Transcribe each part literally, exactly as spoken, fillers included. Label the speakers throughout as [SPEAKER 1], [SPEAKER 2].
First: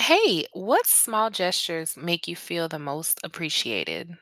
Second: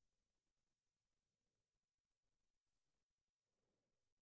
[SPEAKER 1] Hey, what small gestures make you feel the most appreciated?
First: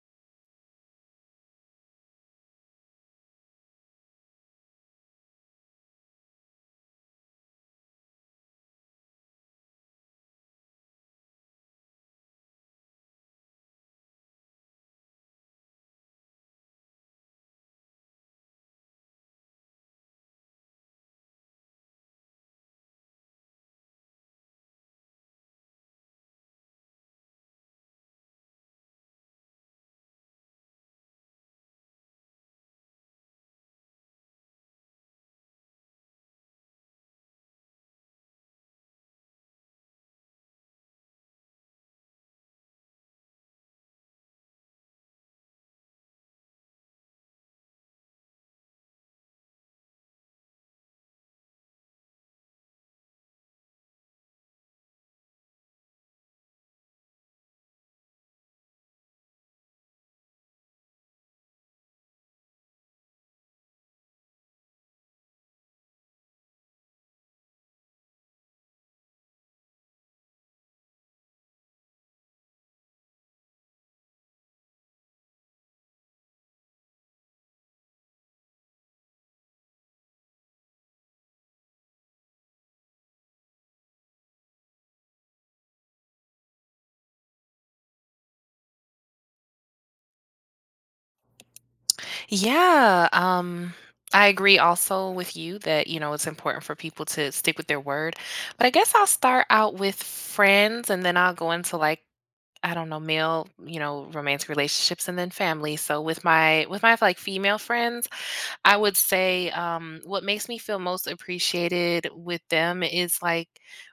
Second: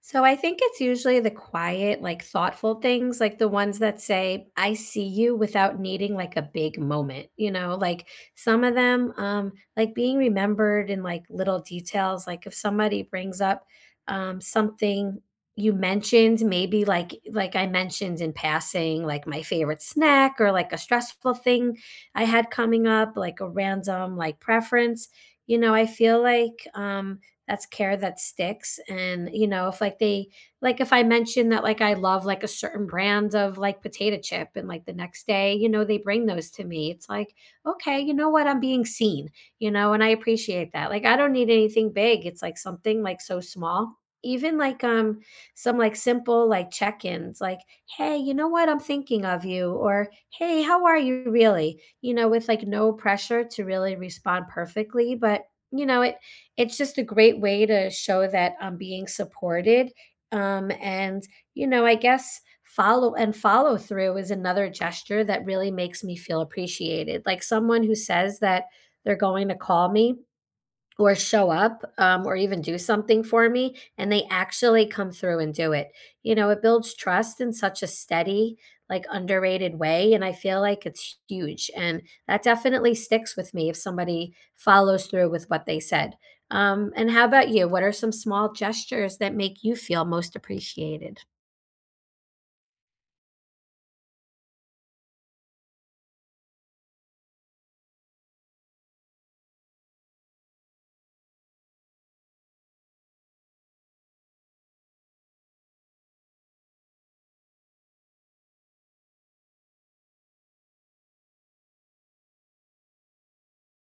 [SPEAKER 2] So I think it's usually the quiet, like thoughtful things, like the ones that say, I see you without needing like a big moment, you know, like some of them, um, like being remembered in like little details. Like if somebody brings up um, something you mentioned, maybe like, like I mentioned in passing, like my favorite snack or like a stressful thing I had coming up, like a random like preference, you know, I feel like, um, that's care that sticks. And you know if like they like if I mention that like I love like a certain brand of like potato chip, and like the next day, you know, they bring those to me, it's like, okay, you know what, I'm being seen. You know, and I appreciate that. Like I don't need anything big. It's like something like so small. Even like um some like simple like check-ins, like, hey, you know what, I'm thinking of you, or hey, how are you, really, you know, with like no pressure to really respond perfectly. But you know it it's just a great way to show that I'm being supported. Um, and, you know, I guess follow and follow through is another gesture that really makes me feel appreciated. Like someone who says that they're going to call me, or show up, um, or even do something for me, and they actually come through and do it. You know, it builds trust in such a steady, like underrated way. And I feel like it's huge. And that definitely sticks with me if somebody follows through with what they said. Um, and how about you? What are some small gestures that make you feel most appreciated?
[SPEAKER 1] Yeah, um, I agree also with you that, you know, it's important for people to stick with their word. But I guess I'll start out with friends and then I'll go into like, I don't know, male, you know, romantic relationships, and then family. So with my with my like female friends, I would say, um, what makes me feel most appreciated with them is like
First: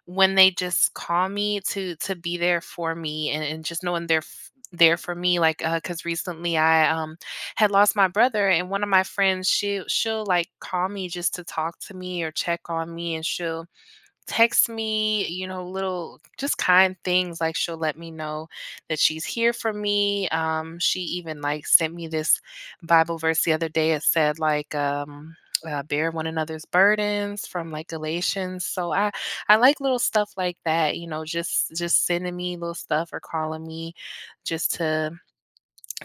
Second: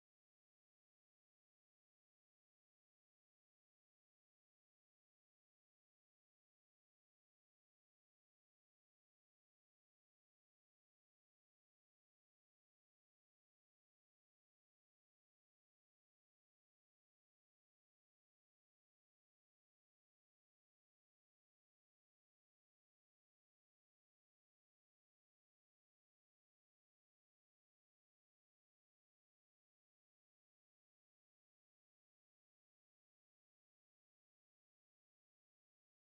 [SPEAKER 1] when they just call me to to be there for me, and, and just knowing they're f- there for me. Like, uh, cause recently I um had lost my brother, and one of my friends, she she'll like call me just to talk to me or check on me, and she'll text me, you know, little just kind things like she'll let me know that she's here for me. Um, she even like sent me this Bible verse the other day. It said like um uh, bear one another's burdens from like Galatians. So I I like little stuff like that, you know, just just sending me little stuff or calling me just to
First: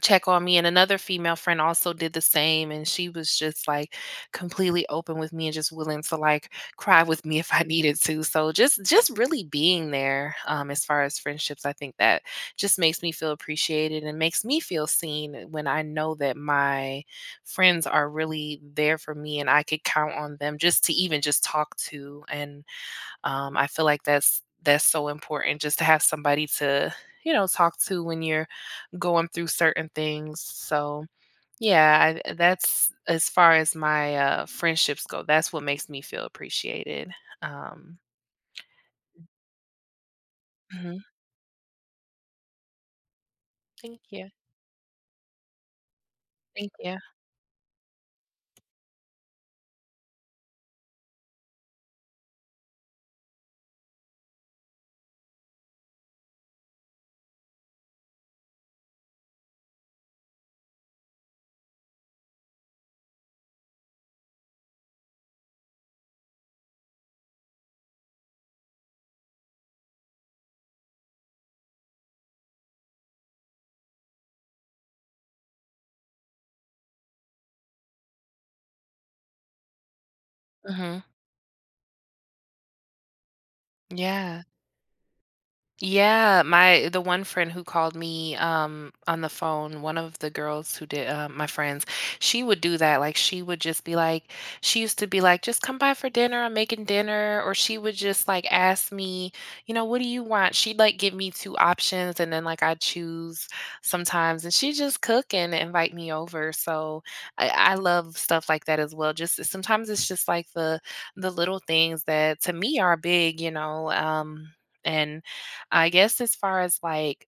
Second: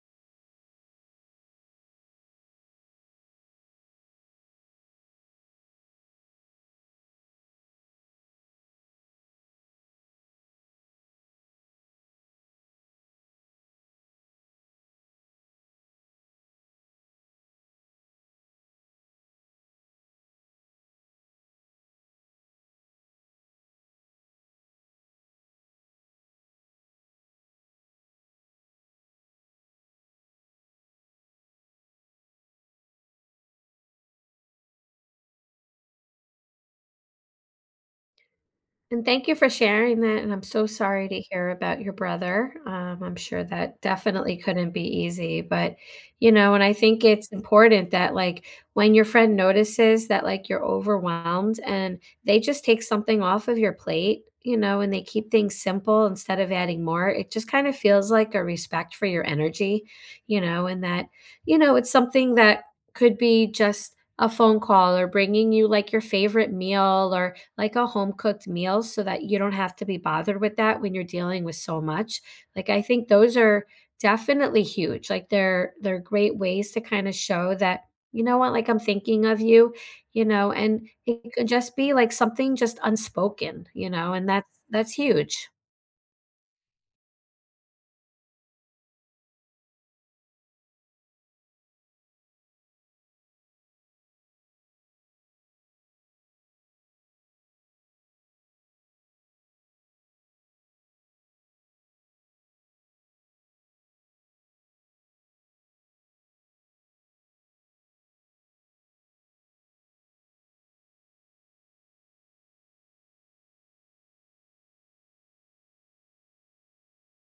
[SPEAKER 1] check on me, and another female friend also did the same, and she was just like completely open with me and just willing to like cry with me if I needed to, so just just really being there. Um as far as friendships, I think that just makes me feel appreciated and makes me feel seen, uh, when I know that my friends are really there for me and I could count on them just to even just talk to, and um, I feel like that's that's so important just to have somebody to, you know, talk to when you're going through certain things. So, yeah, I, that's as far as my uh, friendships go. That's what makes me feel appreciated. Um,
[SPEAKER 2] And thank you for sharing that, and I'm so
[SPEAKER 1] mhm.
[SPEAKER 2] sorry to hear about your brother. Um, I'm sure that
[SPEAKER 1] Thank you.
[SPEAKER 2] definitely couldn't be easy, but you know, and I
[SPEAKER 1] Thank you.
[SPEAKER 2] think it's important that, like, when your friend notices that like you're overwhelmed and they just take something off of your plate, you know, and they keep things simple instead of adding more, it just kind of feels like a respect for your energy, you know, and that, you know, it's something that could be just a phone call or bringing you like your favorite meal or like a home cooked meal so that you don't have to be bothered with that when you're dealing with so much. Like I think those are definitely huge. Like they're they're great ways to kind of show that, you know what, like I'm thinking of you, you know, and
[SPEAKER 1] Hmm.
[SPEAKER 2] it could just be like something just unspoken, you know, and
[SPEAKER 1] Yeah.
[SPEAKER 2] that's that's huge.
[SPEAKER 1] Yeah, my the one friend who called me um on the phone, one of the girls who did, uh, my friends, she would do that. Like she would just be like, she used to be like, just come by for dinner. I'm making dinner. Or she would just like ask me, you know, what do you want? She'd like give me two options, and then like I choose sometimes, and she just cook and invite me over. So I, I love stuff like that as well. Just sometimes it's just like the the little things that to me are big, you know. Um, and I guess as far as like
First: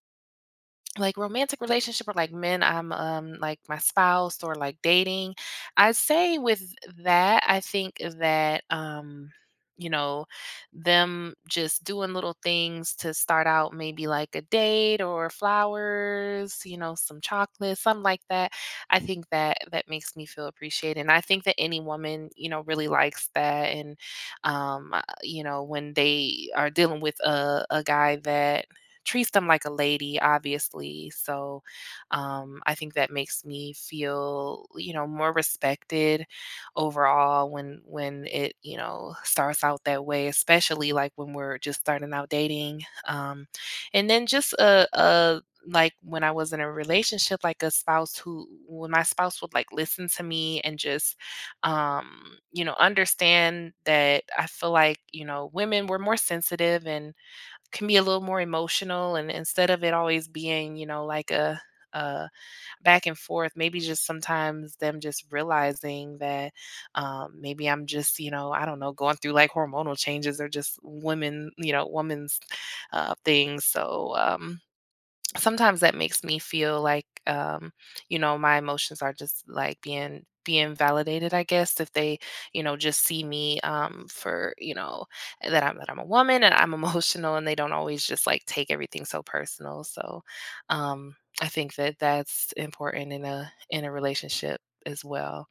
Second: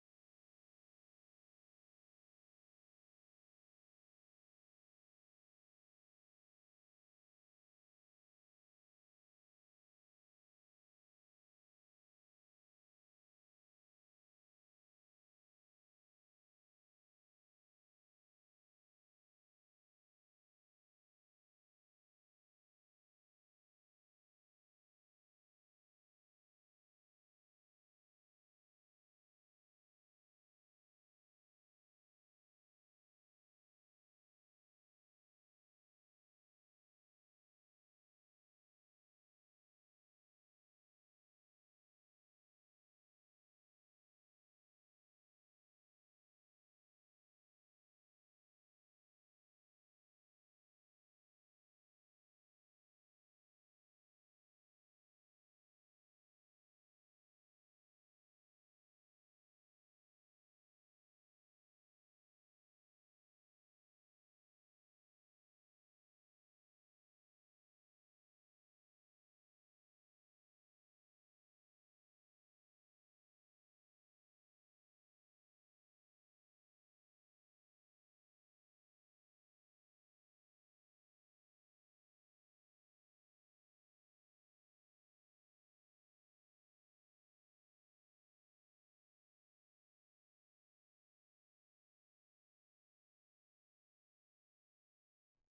[SPEAKER 1] like romantic relationship or like men I'm um like my spouse or like dating, I say with that I think that um you know them just doing little things to start out, maybe like a date, or flowers, you know some chocolate, something like that. I think that that makes me feel appreciated, and I think that any woman you know really likes that, and um uh, you know when they are dealing with a, a guy that treats them like a lady, obviously. So um, I think that makes me feel, you know, more respected overall when when it, you know, starts out that way, especially like when we're just starting out dating. Um, and then just a, a, like, when I was in a relationship, like a spouse who, when my spouse would like listen to me and just um, you know, understand that I feel like, you know, women were more sensitive and can be a little more emotional, and instead of it always being you know like a uh back and forth, maybe just sometimes them just realizing that um maybe I'm just, you know I don't know, going through like hormonal changes, or just women, you know women's uh things. So um sometimes that makes me feel like um you know my emotions are just like being being validated, I guess, if they you know just see me um for you know that i'm that i'm a woman and I'm emotional, and they don't always just like take everything so personal. So um I think that that's important in a in a relationship as well.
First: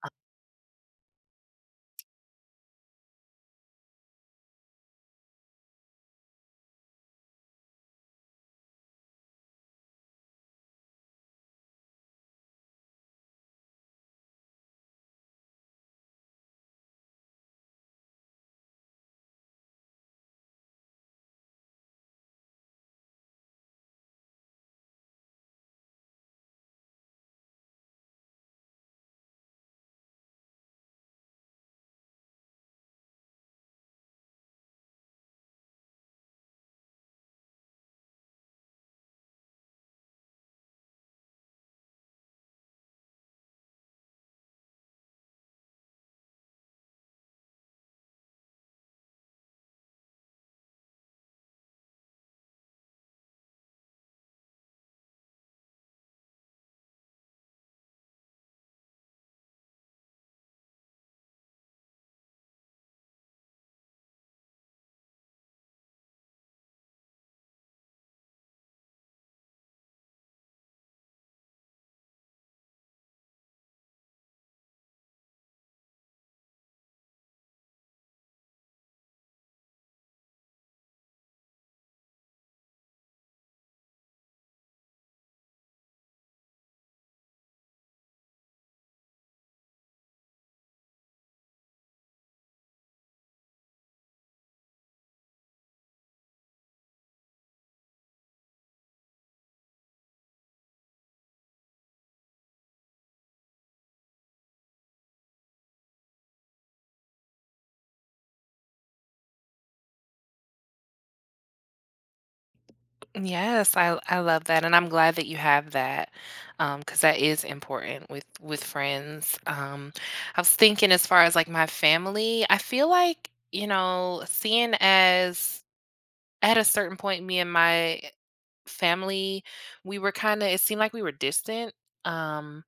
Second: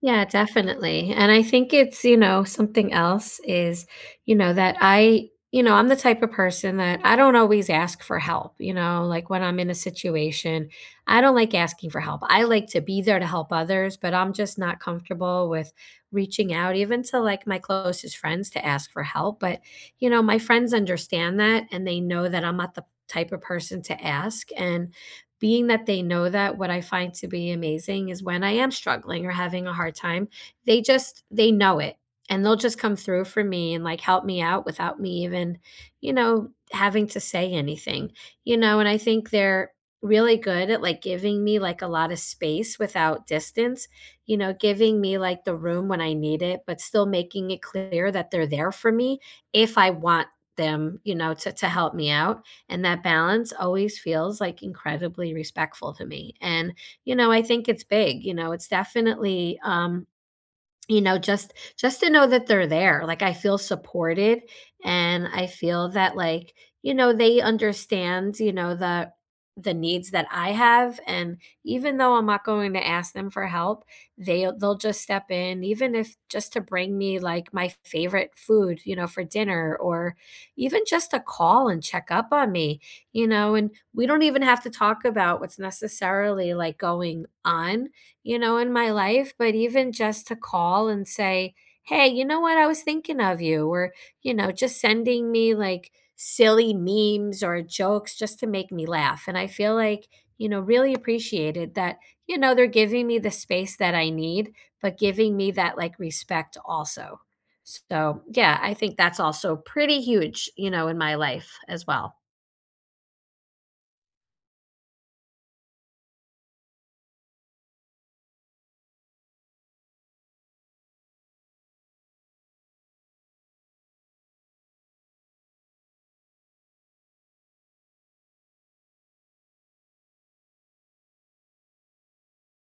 [SPEAKER 2] Yeah, definitely. And I think it's, you know, something else is, you know, that I, you know, I'm the type of person that I don't always ask for help, you know, like when I'm in a situation, I don't like asking for help. I like to be there to help others, but I'm just not comfortable with reaching out even to like my closest friends to ask for help. But, you know, my friends understand that, and they know that I'm not the type of person to ask. And being that they know that, what I find to be amazing is when I am struggling or having a hard time, they just they know it, and they'll just come through for me and like help me out without me even, you know, having to say anything, you know. And I think they're really good at like giving me like a lot of space without distance, you know, giving me like the room when I need it but still making it clear that they're there for me if I want them, you know, to to help me out. And that balance always feels like incredibly respectful to me. And, you know, I think it's big. You know, it's definitely, um, you know, just just to know that they're there, like, I feel supported, and I feel that, like, you know, they understand, you know, the the needs that I have, and even though I'm not going to ask them for help, they they'll just step in, even if just to bring me, like, my favorite food, you know, for dinner, or even just to call and check up on me, you know, and we don't even have to talk about what's necessarily, like, going on, you know, in my life, but even just to call and say, "Hey, you know what? I was thinking of you," or, you know, just sending me like silly memes or jokes just to make me laugh. And I feel like, you know, really appreciated that, you know, they're giving me the space that I need, but giving me that like respect also. So, yeah, I think that's also pretty huge, you know, in my life as well.
[SPEAKER 1] Yes, I I love that, and I'm glad that you have that, um, because that is important with with friends. Um, I was thinking as far as, like, my family, I feel like, you know, seeing as at a certain point, me and my family, we were kinda, it seemed like we were distant, um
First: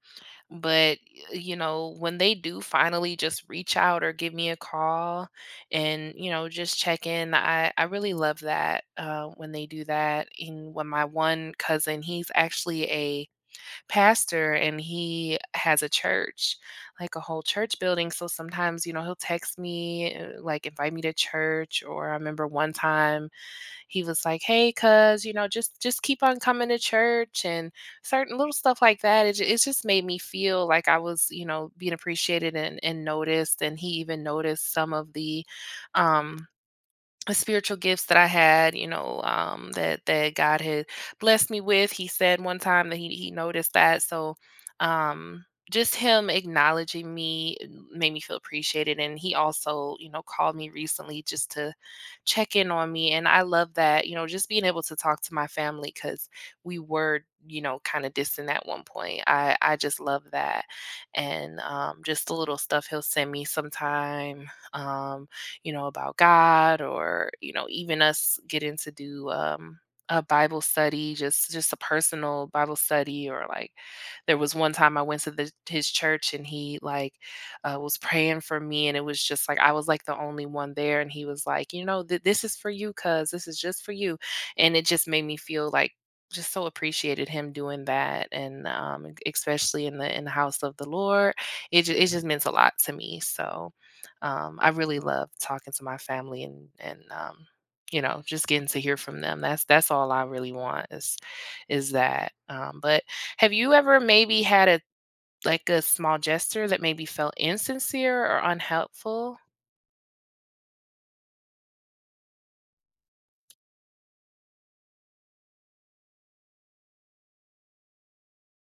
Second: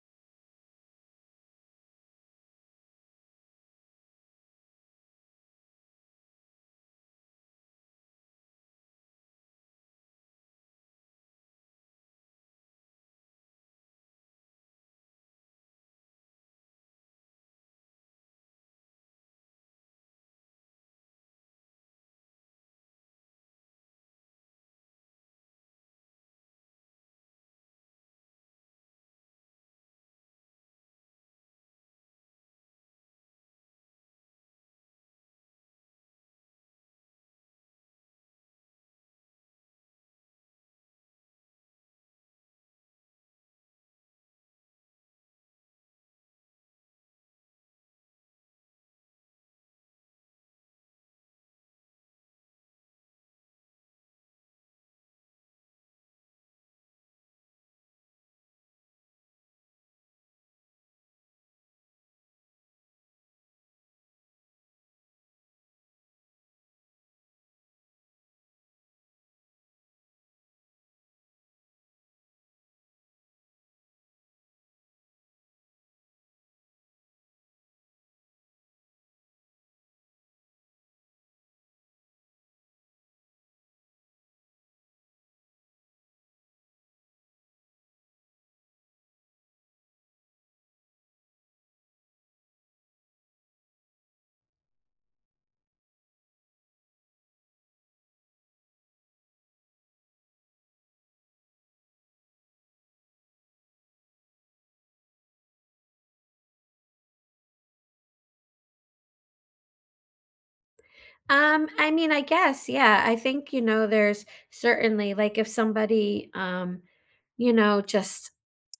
[SPEAKER 1] but you know when they do finally just reach out or give me a call, and you know just check in, i i really love that, uh, when they do that. And when my one cousin, he's actually a pastor, and he has a church, like a whole church building. So sometimes you know he'll text me, uh, like, invite me to church, or I remember one time he was like, "Hey, cuz, you know, just just keep on coming to church," and certain little stuff like that. It, ju- it just made me feel like I was, you know, being appreciated and, and noticed. And he even noticed some of the, um, the spiritual gifts that I had, you know, um, that that God had blessed me with. He said one time that he he noticed that. So, um, just him acknowledging me uh, made me feel appreciated. And he also, you know, called me recently just to check in on me. And I love that, you know, just being able to talk to my family, because we were, you know, kind of distant at one point. I I just love that, and um, just the little stuff he'll send me sometime. Um, you know, about God, or, you know, even us getting to do um a Bible study, just just a personal Bible study, or like there was one time I went to the, his church, and he like, uh, was praying for me, and it was just like I was like the only one there, and he was like, you know, th- this is for you, cuz this is just for you, and it just made me feel like just so appreciated, him doing that, and um, especially in the in the house of the Lord, it ju- it just meant a lot to me. So um, I really love talking to my family, and and um, you know, just getting to hear from them. That's that's all I really want is is that. Um, but have you ever maybe had a like a small gesture that maybe felt insincere or unhelpful?
[SPEAKER 2] Um, I mean, I guess, yeah. I think, you know, there's certainly, like, if somebody um, you know, just,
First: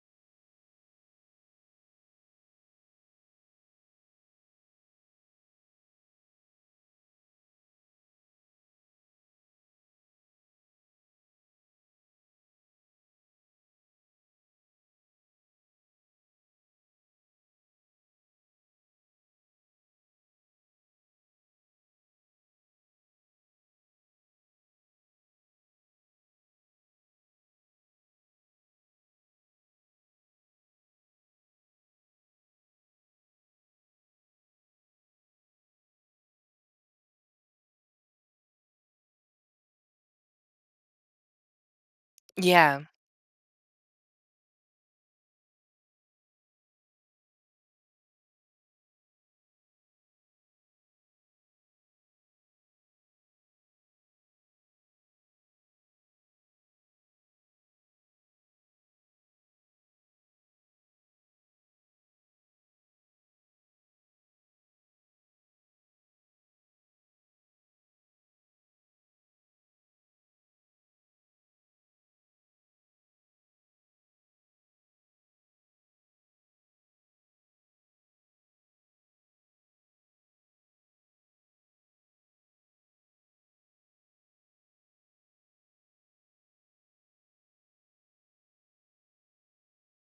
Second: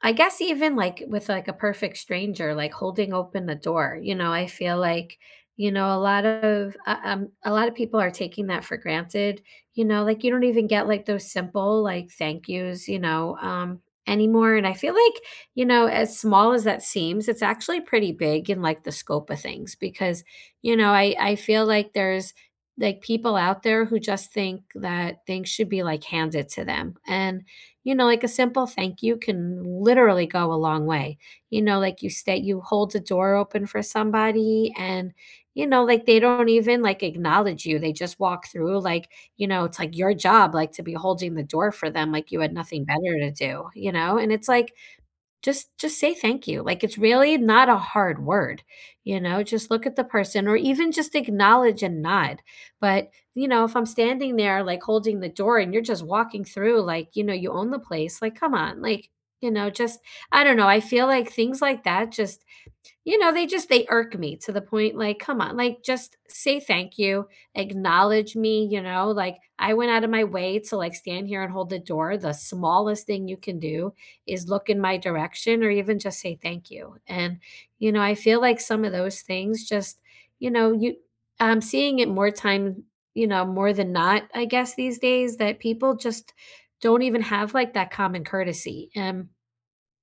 [SPEAKER 2] I guess even like with like a perfect stranger, like holding open the door, you know, I feel like, you know, a lot of uh, um a lot of people are taking that for granted, you know, like you don't even get like those simple like thank yous, you know, um anymore. And I feel like, you know, as small as that seems, it's actually pretty big in like the scope of things, because you know i i feel like there's like people out there who just think that things should be like handed to them. And, you know, like a simple thank you can literally go a long way. You know, like you stay, you hold the door open for somebody and, you know, like they don't even like acknowledge you. They just walk through, like, you know, it's like your job, like to be holding the door for them, like you had nothing
[SPEAKER 1] Yeah.
[SPEAKER 2] better to do, you know? And it's like, just just say thank you, like, it's really not a hard word, you know? Just look at the person or even just acknowledge and nod, but, you know, if I'm standing there, like, holding the door and you're just walking through, like, you know, you own the place, like, come on, like, you know, just, I don't know, I feel like things like that just, you know, they just they irk me to the point, like, come on, like, just say thank you, acknowledge me, you know, like, I went out of my way to, like, stand here and hold the door. The smallest thing you can do is look in my direction or even just say thank you. And, you know, I feel like some of those things just, you know, you, I'm seeing it more time, you know, more than not, I guess, these days, that people just don't even have like that common courtesy. Um,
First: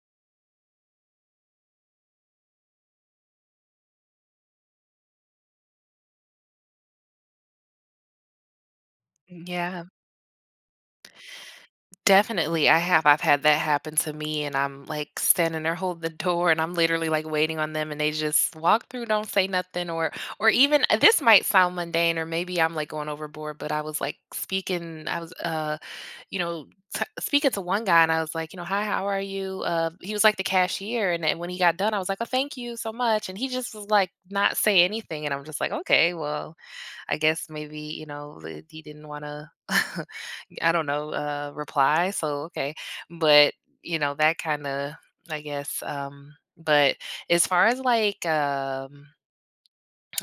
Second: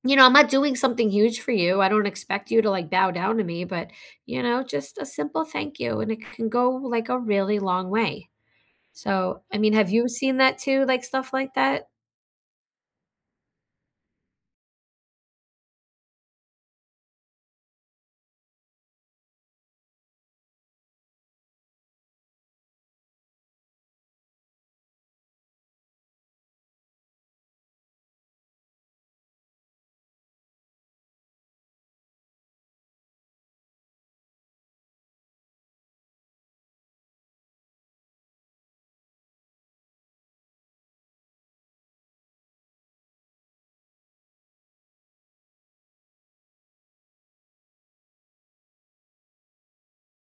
[SPEAKER 2] You know, I'm not doing something huge for you. I don't expect you to like bow down to me, but you know, just a simple thank you and it can go like a really long way. So, I mean,
[SPEAKER 1] Yeah.
[SPEAKER 2] have you seen that too, like stuff like that?
[SPEAKER 1] Definitely, I have. I've had that happen to me, and I'm like standing there holding the door, and I'm literally like waiting on them, and they just walk through, don't say nothing, or or even uh, this might sound mundane, or maybe I'm like going overboard, but I was like speaking, I was uh, you know, t- speaking to one guy, and I was like, you know, hi, how are you? Uh, he was like the cashier, and, and when he got done, I was like, oh, thank you so much, and he just was like not say anything, and I'm just like, okay, well. I guess maybe, you know, li- he didn't want to, I don't know, uh, reply. So, okay. But, you know, that kind of, I guess, um, but as far as, like, um,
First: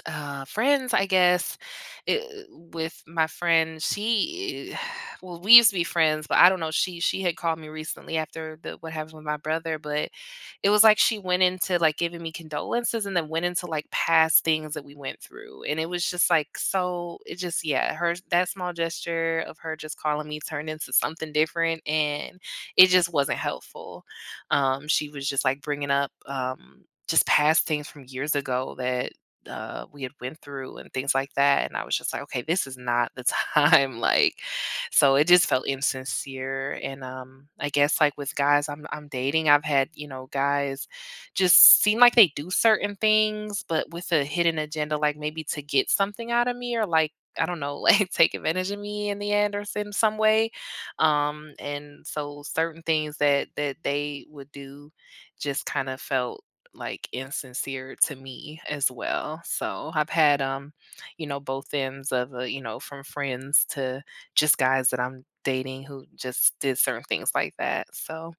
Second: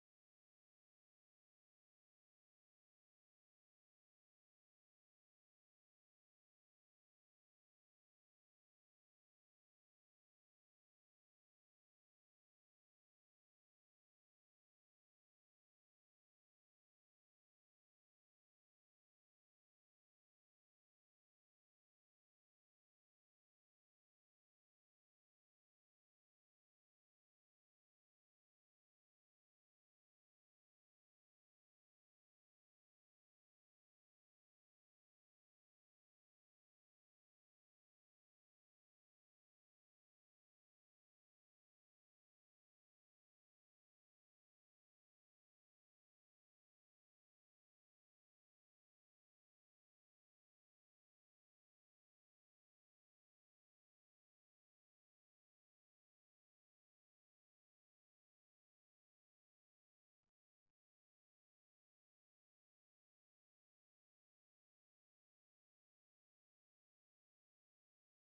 [SPEAKER 1] uh friends, I guess it, with my friend, she well, we used to be friends, but I don't know, she she had called me recently after the what happened with my brother, but it was like she went into like giving me condolences, and then went into like past things that we went through, and it was just like, so, it just, yeah, her that small gesture of her just calling me turned into something different, and it just wasn't helpful. Um she was just like bringing up, um just past things from years ago that uh, we had went through and things like that, and I was just like, okay, this is not the time, like, so it just felt insincere, and um I guess like with guys i'm i'm dating, I've had, you know guys just seem like they do certain things, but with a hidden agenda, like maybe to get something out of me, or like, I don't know, like take advantage of me in the end, or s- in some way, um and so certain things that that they would do just kind of felt like insincere to me as well. So I've had um, you know, both ends of, uh, you know, from friends to just guys that I'm dating who just did certain things like that. So,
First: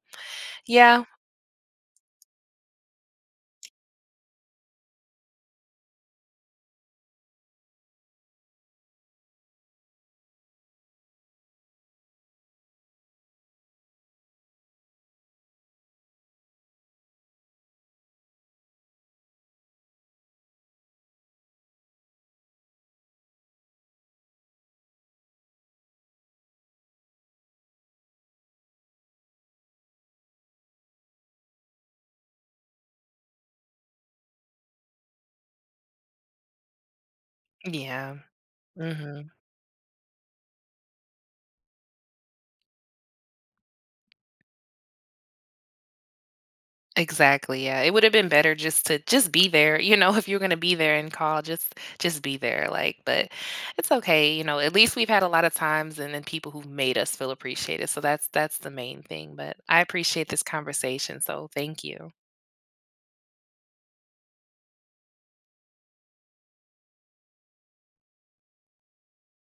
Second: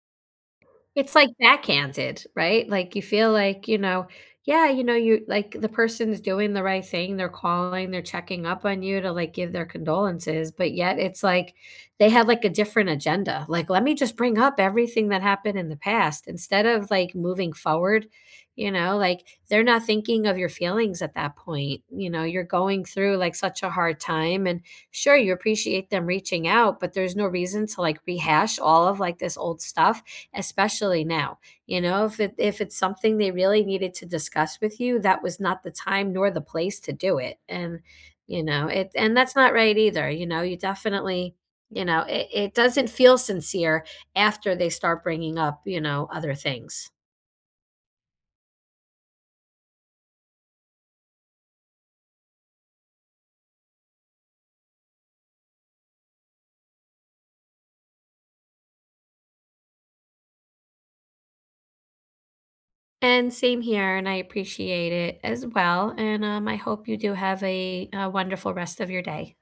[SPEAKER 1] yeah.
[SPEAKER 2] It's like backhanded, right? Like, you feel like, you know, yeah, you know, you like the person's doing the right thing, they're calling, they're checking up on you to like give their condolences, but yet it's like they had like a different agenda. Like, let me just bring up everything that happened in the past instead of like moving forward, you know, like they're not thinking of your feelings at that point. You know, you're going through like such a hard time, and sure you appreciate them reaching out, but there's no reason to like rehash all of like this old stuff, especially now. You know, if it if it's something they really needed to discuss with you, that was not the time nor the place to do it. And
[SPEAKER 1] Yeah.
[SPEAKER 2] you know it, and
[SPEAKER 1] Hmm.
[SPEAKER 2] that's not right either. You know, you definitely, you know it, it doesn't feel sincere after they start bringing up, you know, other things.
[SPEAKER 1] Exactly. Yeah. It would have been better just to just be there, you know, if you're gonna be there and call, just just be there. Like, but it's okay, you know, at least we've had a lot of times and then people who've made us feel appreciated. So that's that's the main thing. But I appreciate this conversation. So thank you.
[SPEAKER 2] And same here, and I appreciate it as well. And um, I hope you do have a, a wonderful rest of your day.